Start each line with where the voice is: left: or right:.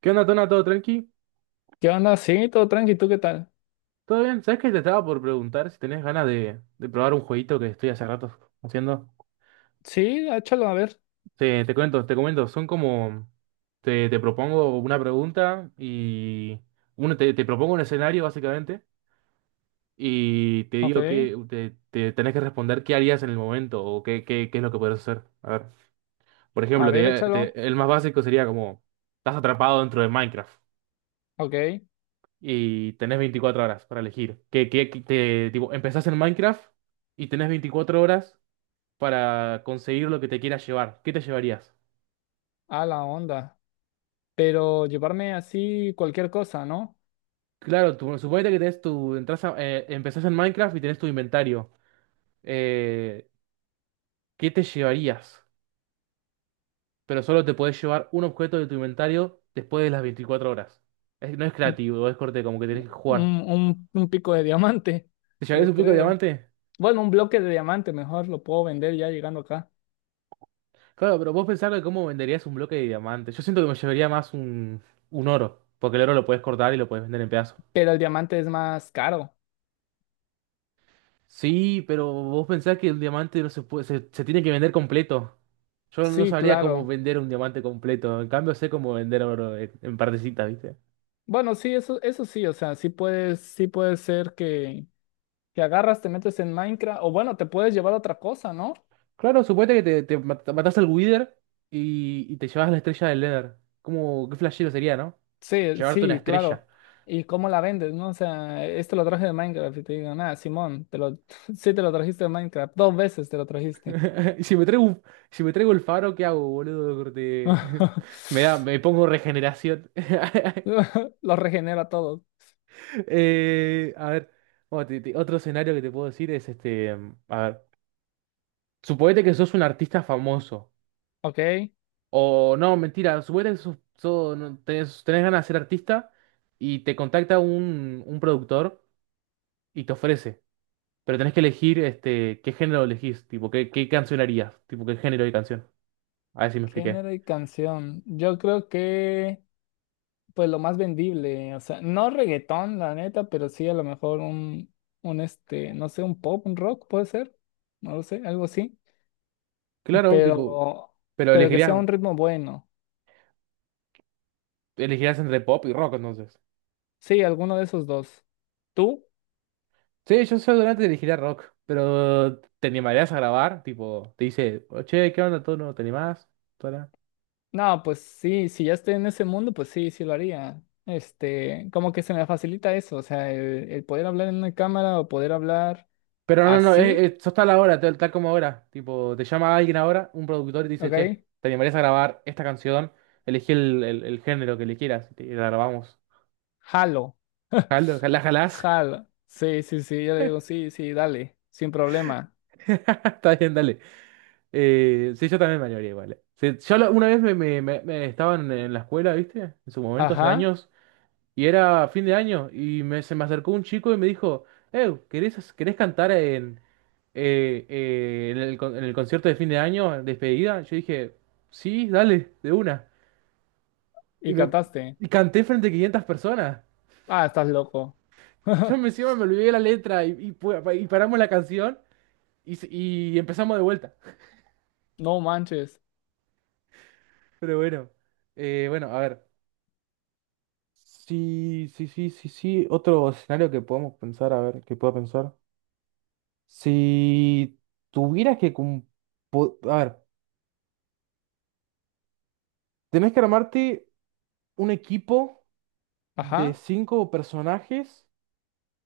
right: ¿Qué onda, Tona? ¿Todo tranqui?
left: ¿Qué onda? Sí, todo tranqui, ¿tú qué tal?
right: ¿Todo bien? ¿Sabes que te estaba por preguntar si tenés ganas de probar un jueguito que estoy hace rato haciendo?
left: Sí, échalo, a ver.
right: Te cuento, te comento, son como... Te propongo una pregunta y... Uno, te propongo un escenario, básicamente, y te
left: Ok,
right: digo que te tenés que responder qué harías en el momento o qué es lo que podrías hacer. A ver, por
left: a
right: ejemplo,
left: ver, échalo.
right: el más básico sería como... Estás atrapado dentro de Minecraft,
left: Ok,
right: y tenés 24 horas para elegir. Que te, tipo, empezás en Minecraft y tenés 24 horas para conseguir lo que te quieras llevar. ¿Qué te llevarías?
left: a la onda. Pero llevarme así cualquier cosa, ¿no?
right: Claro, tú, suponete que tenés tu, entras empezás en Minecraft y tenés tu inventario. Eh, ¿Qué te llevarías? Pero solo te podés llevar un objeto de tu inventario después de las 24 horas. No es
left: Un,
right: creativo, es corte, como que tenés que
left: un,
right: jugar.
left: un- un pico de diamante,
right: ¿Te llevarías
left: yo
right: un pico de
left: creo.
right: diamante?
left: Bueno, un bloque de diamante mejor, lo puedo vender ya llegando acá.
right: Claro, pero vos pensás que cómo venderías un bloque de diamante. Yo siento que me llevaría más un oro, porque el oro lo puedes cortar y lo puedes vender en pedazos.
left: Pero el diamante es más caro.
right: Sí, pero vos pensás que el diamante no se puede, se tiene que vender completo. Yo no
left: Sí,
right: sabría cómo
left: claro.
right: vender un diamante completo. En cambio, sé cómo vender oro en partecitas, ¿viste?
left: Bueno, sí, eso sí, o sea, sí puedes, sí puede ser que agarras, te metes en Minecraft, o bueno, te puedes llevar otra cosa, ¿no?
right: Claro, suponete que te, matás al Wither y te llevas la estrella del Nether. ¿Cómo, qué flashero sería, no?
left: Sí,
right: Llevarte una
left: sí,
right: estrella.
left: claro. ¿Y cómo la vendes, no? O sea, esto lo traje de Minecraft y te digo, nada, Simón, te lo, sí te lo trajiste de Minecraft, dos veces te lo trajiste.
right: Y si me traigo, si me traigo el faro, ¿qué hago, boludo? Corte. Me pongo regeneración.
left: Lo regenera a todos.
right: A ver, bueno, otro escenario que te puedo decir es este, a ver, suponete que sos un artista famoso.
left: Ok,
right: O no, mentira, suponete que no, tenés ganas de ser artista y te contacta un productor y te ofrece. Pero tenés que elegir este, qué género elegís, tipo, qué canción harías, tipo, qué género de canción. A ver si me expliqué.
left: género y canción. Yo creo que, pues lo más vendible, o sea, no reggaetón, la neta, pero sí a lo mejor un este, no sé, un pop, un rock, puede ser, no lo sé, algo así.
right: Claro, tipo,
left: Pero,
right: pero
left: pero que sea
right: elegirías.
left: un ritmo bueno.
right: Elegirás entre pop y rock, entonces.
left: Sí, alguno de esos dos. ¿Tú?
right: Sí, yo seguramente elegiría rock, pero ¿te animarías a grabar? Tipo, te dice, "Oh, che, ¿qué onda? ¿Tú no te animás? Tola".
left: No, pues sí, si ya estoy en ese mundo, pues sí, sí lo haría. Este, como que se me facilita eso, o sea, el poder hablar en una cámara o poder hablar
right: Pero no,
left: así,
right: sos tal ahora, tal como ahora. Tipo, te llama alguien ahora, un productor, y te dice, che,
left: ¿ok?
right: ¿te animarías a grabar esta canción? Elegí el género que le quieras y la grabamos.
left: Jalo.
right: Jalo, ¿la jalás?
left: Jalo. Sí, sí, sí, yo le digo, sí, sí, dale, sin problema.
right: Está bien, dale. Sí, yo también me animaría igual. Sí, una vez estaba en la escuela, ¿viste? En su momento, hace
left: Ajá,
right: años. Y era fin de año y se me acercó un chico y me dijo, ¿querés, querés cantar en el, en el concierto de fin de año, en despedida? Yo dije, sí, dale, de una. Y,
left: y
right: me,
left: cantaste.
right: y canté frente a 500 personas.
left: Ah, estás loco.
right: Yo me encima me olvidé la letra y paramos la canción y empezamos de vuelta.
left: No manches.
right: Pero bueno, bueno, a ver. Sí, sí, sí, sí, sí. Otro escenario que podemos pensar, a ver, que pueda pensar. Si tuvieras que... A ver, tenés que armarte un equipo de
left: Ajá,
right: cinco personajes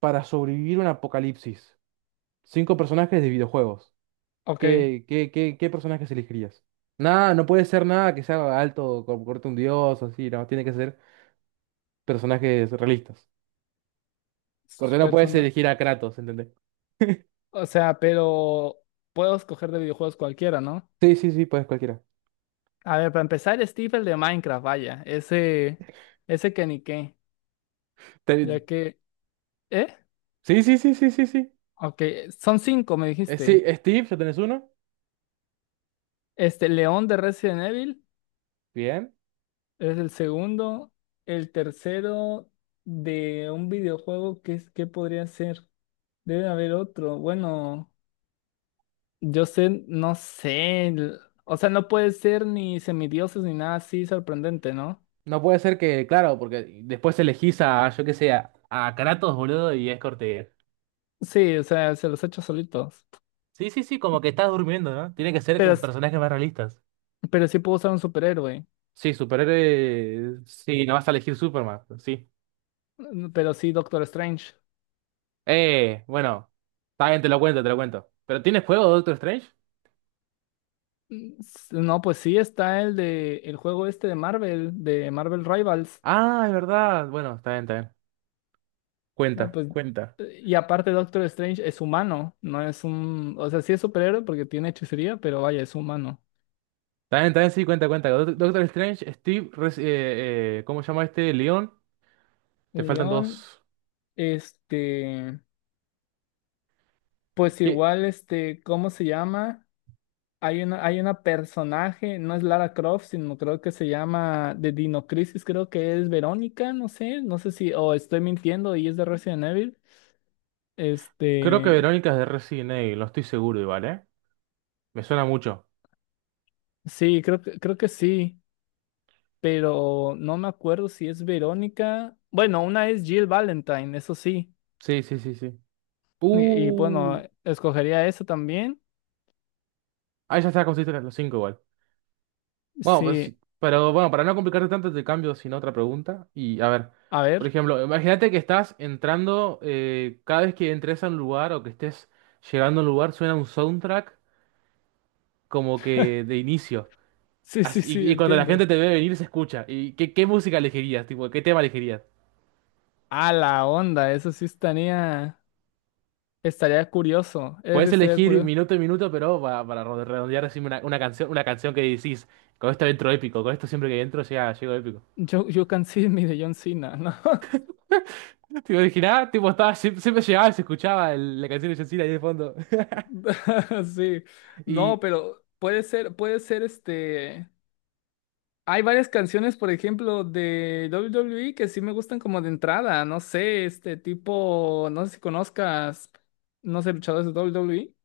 right: para sobrevivir un apocalipsis. Cinco personajes de videojuegos.
left: ok.
right: ¿Qué personajes elegirías? Nada, no puede ser nada que sea alto, como corte un dios, así, no, tiene que ser personajes realistas. Corte, no puedes
left: Persona.
right: elegir a Kratos, ¿entendés?
left: O sea, pero puedo escoger de videojuegos cualquiera, ¿no?
right: Sí, sí, sí, puedes cualquiera.
left: A ver, para empezar, Steve, el de Minecraft, vaya, ese que ni qué,
right: Te-
left: ya que, ¿eh?
right: Sí, sí, sí, sí, sí, sí.
left: Ok, son cinco, me
right: Sí,
left: dijiste.
right: Steve, ya tenés uno.
left: Este, León de Resident Evil
right: Bien.
left: es el segundo, el tercero de un videojuego, ¿ qué podría ser? Debe haber otro, bueno, yo sé, no sé, o sea, no puede ser ni semidioses ni nada así sorprendente, ¿no?
right: No puede ser que, claro, porque después elegís a, yo qué sé, a Kratos, boludo, y es Cortez.
left: Sí, o sea, se los he hecho solitos,
right: Sí, sí, sí, como que estás durmiendo, ¿no? Tiene que ser
left: pero,
right: con personajes más realistas.
left: pero sí puedo usar un superhéroe.
right: Sí, superhéroe. Sí, no vas a elegir Superman, sí.
left: Pero sí, Doctor Strange.
right: Bueno, está bien, te lo cuento, te lo cuento. ¿Pero tienes juego de Doctor Strange?
left: No, pues sí está el de el juego este de Marvel Rivals.
right: Ah, es verdad. Bueno, está bien, está bien.
left: No,
right: Cuenta,
left: pues,
right: cuenta.
left: y aparte Doctor Strange es humano, no es un, o sea, sí es superhéroe porque tiene hechicería, pero vaya, es humano.
right: Está bien, sí, cuenta, cuenta. Doctor Strange, Steve, ¿cómo se llama este? León. Te faltan
left: León,
right: dos.
left: este, pues
right: ¿Qué?
left: igual, este, ¿cómo se llama? Hay una personaje, no es Lara Croft, sino creo que se llama de Dino Crisis, creo que es Verónica, no sé, no sé si, o estoy mintiendo y es de Resident Evil.
right: Creo que
left: Este,
right: Verónica es de Resident Evil, no estoy seguro igual, ¿eh? Me suena mucho.
left: sí, creo que sí, pero no me acuerdo si es Verónica. Bueno, una es Jill Valentine, eso sí.
right: Sí, sí, sí, sí.
left: Y, y
right: Uh.
left: bueno, escogería eso también.
right: Ahí ya está, consiste en los cinco igual. Bueno, pues
left: Sí,
right: sí. Pero bueno, para no complicarte tanto, te cambio sin otra pregunta. Y a ver,
left: a
right: por
left: ver.
right: ejemplo, imagínate que estás entrando, cada vez que entres a un lugar o que estés llegando a un lugar, suena un soundtrack como que de inicio.
left: Sí, sí, sí,
right: Y, y cuando la gente
left: entiendo.
right: te ve venir, se escucha. ¿Y qué, qué música elegirías? Tipo, ¿qué tema elegirías?
left: A la onda, eso sí estaría, estaría curioso. Eso sí
right: Puedes
left: estaría
right: elegir
left: curioso.
right: minuto y minuto, pero para, redondear, decime una canción que decís, con esto entro épico, con esto siempre que entro llega, llego épico.
left: You, you can see me de John Cena, ¿no?
right: Tipo, original, tipo, estaba, siempre llegaba y se escuchaba la canción de John Cena ahí de fondo.
left: Sí. No,
right: Y,
left: pero puede ser este. Hay varias canciones, por ejemplo, de WWE que sí me gustan como de entrada. No sé, este tipo, no sé si conozcas, no sé, luchadores de WWE.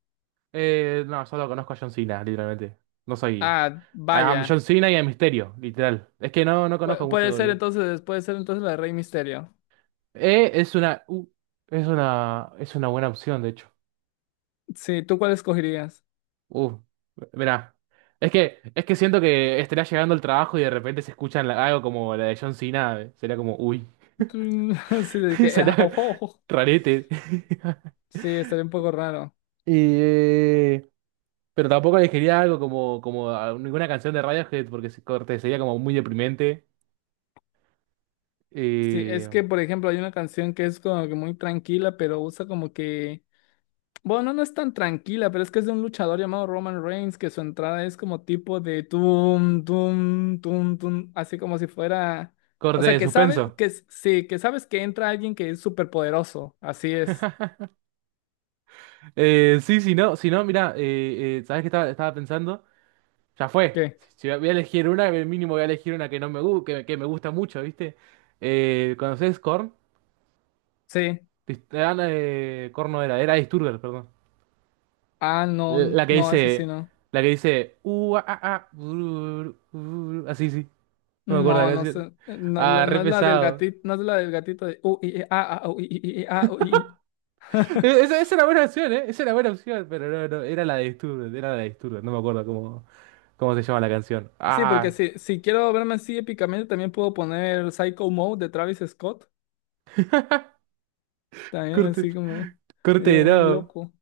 right: no, solo conozco a John Cena, literalmente. No soy,
left: Ah,
right: a John
left: vaya.
right: Cena y a Misterio, literal. Es que no, no conozco mucho
left: Puede ser
right: doble.
left: entonces, puede ser entonces la de Rey Misterio.
right: E es una, u- es una buena opción, de hecho.
left: Sí, ¿tú cuál escogerías?
right: Uh, mirá. Es que siento que estaría llegando el trabajo y de repente se escuchan algo como la de John Cena. Sería como, uy,
left: Mm, Sí, de que, ah,
right: sería
left: ojo, ojo.
right: rarete.
left: Sí, estaría un poco raro.
right: Y eh, pero tampoco elegiría algo como, ninguna canción de Radiohead porque corte sería como muy deprimente.
left: Sí, es
right: Eh,
left: que, por ejemplo, hay una canción que es como que muy tranquila, pero usa como que... Bueno, no es tan tranquila, pero es que es de un luchador llamado Roman Reigns, que su entrada es como tipo de tum, tum, tum, tum, así como si fuera. O
right: Corte
left: sea,
right: de
left: que sabes,
right: suspenso.
left: sí, que sabes que entra alguien que es súper poderoso. Así es.
right: Sí, si no, si no, mira ¿sabés qué estaba pensando? Ya fue.
left: ¿Qué?
right: Si si voy a elegir una, mínimo voy a elegir una que no que me gusta mucho, ¿viste? ¿Conoces Korn?
left: Sí.
right: Tristán Corno era, era Disturber, perdón.
left: Ah, no,
right: La que
left: no, eso sí
right: dice,
left: no.
right: la que dice, ah, ah, ah, bururu, bururu". Así, sí, no me acuerdo la
left: No, no
right: canción.
left: sé. No,
right: Ah, re
left: no es la del
right: pesado.
left: gatito, no es la del gatito de. I, i, ah, ah, i, i, i, ah, i, i".
right: Esa, esa era buena opción, ¿eh? Esa era buena opción, pero no, no, era la de Disturber, era la de Disturber, no me acuerdo cómo, cómo se llama la canción.
left: Sí, porque
right: Ah,
left: si, si quiero verme así épicamente, también puedo poner Psycho Mode de Travis Scott. También
right: corte,
left: así como,
right: corte,
left: yo bien
right: no.
left: loco.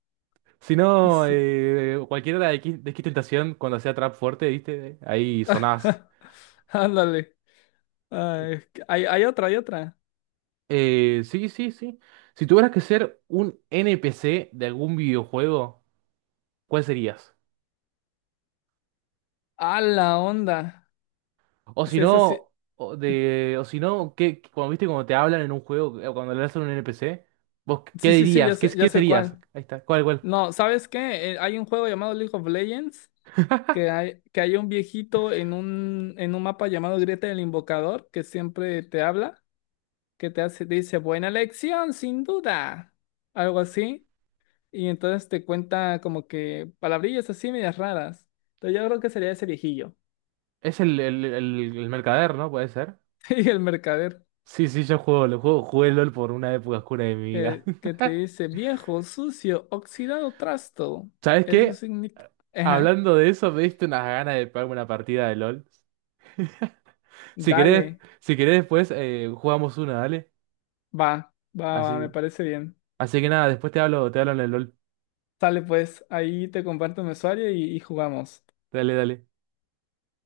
right: Si no,
left: Sí.
right: cualquiera de X Tentación, cuando hacía trap fuerte, ¿viste? Ahí sonás.
left: Ándale. Ay, es que hay otra.
right: Sí, sí, sí. Si tuvieras que ser un NPC de algún videojuego, ¿cuál serías?
left: A la onda.
right: O
left: Es
right: si
left: esa sí.
right: no, o si no, ¿qué, cuando viste cuando te hablan en un juego, o cuando le hacen un NPC, vos qué
left: Sí, sí, sí,
right: dirías? ¿Qué,
left: ya
right: qué
left: sé
right: serías?
left: cuál.
right: Ahí está, ¿cuál, cuál?
left: No, ¿sabes qué? Hay un juego llamado League of Legends que hay un viejito en un mapa llamado Grieta del Invocador que siempre te habla, que te hace, dice, buena elección, sin duda. Algo así. Y entonces te cuenta como que palabrillas así medias raras. Entonces yo creo que sería ese viejillo.
right: Es el mercader, ¿no? Puede ser.
left: Y el mercader
right: Sí, sí, yo juego, lo juego, jugué LOL por una época oscura de mi vida.
left: que te dice viejo, sucio, oxidado, trasto.
right: ¿Sabes
left: Eso
right: qué?
left: significa... Ajá,
right: Hablando de eso, me diste unas ganas de pegarme una partida de LOL. Si querés,
left: dale,
right: si querés después, jugamos una, dale.
left: va, va, me
right: Así.
left: parece bien.
right: Así que nada, después te hablo en el LOL.
left: Sale pues, ahí te comparto mi usuario y jugamos.
right: Dale, dale.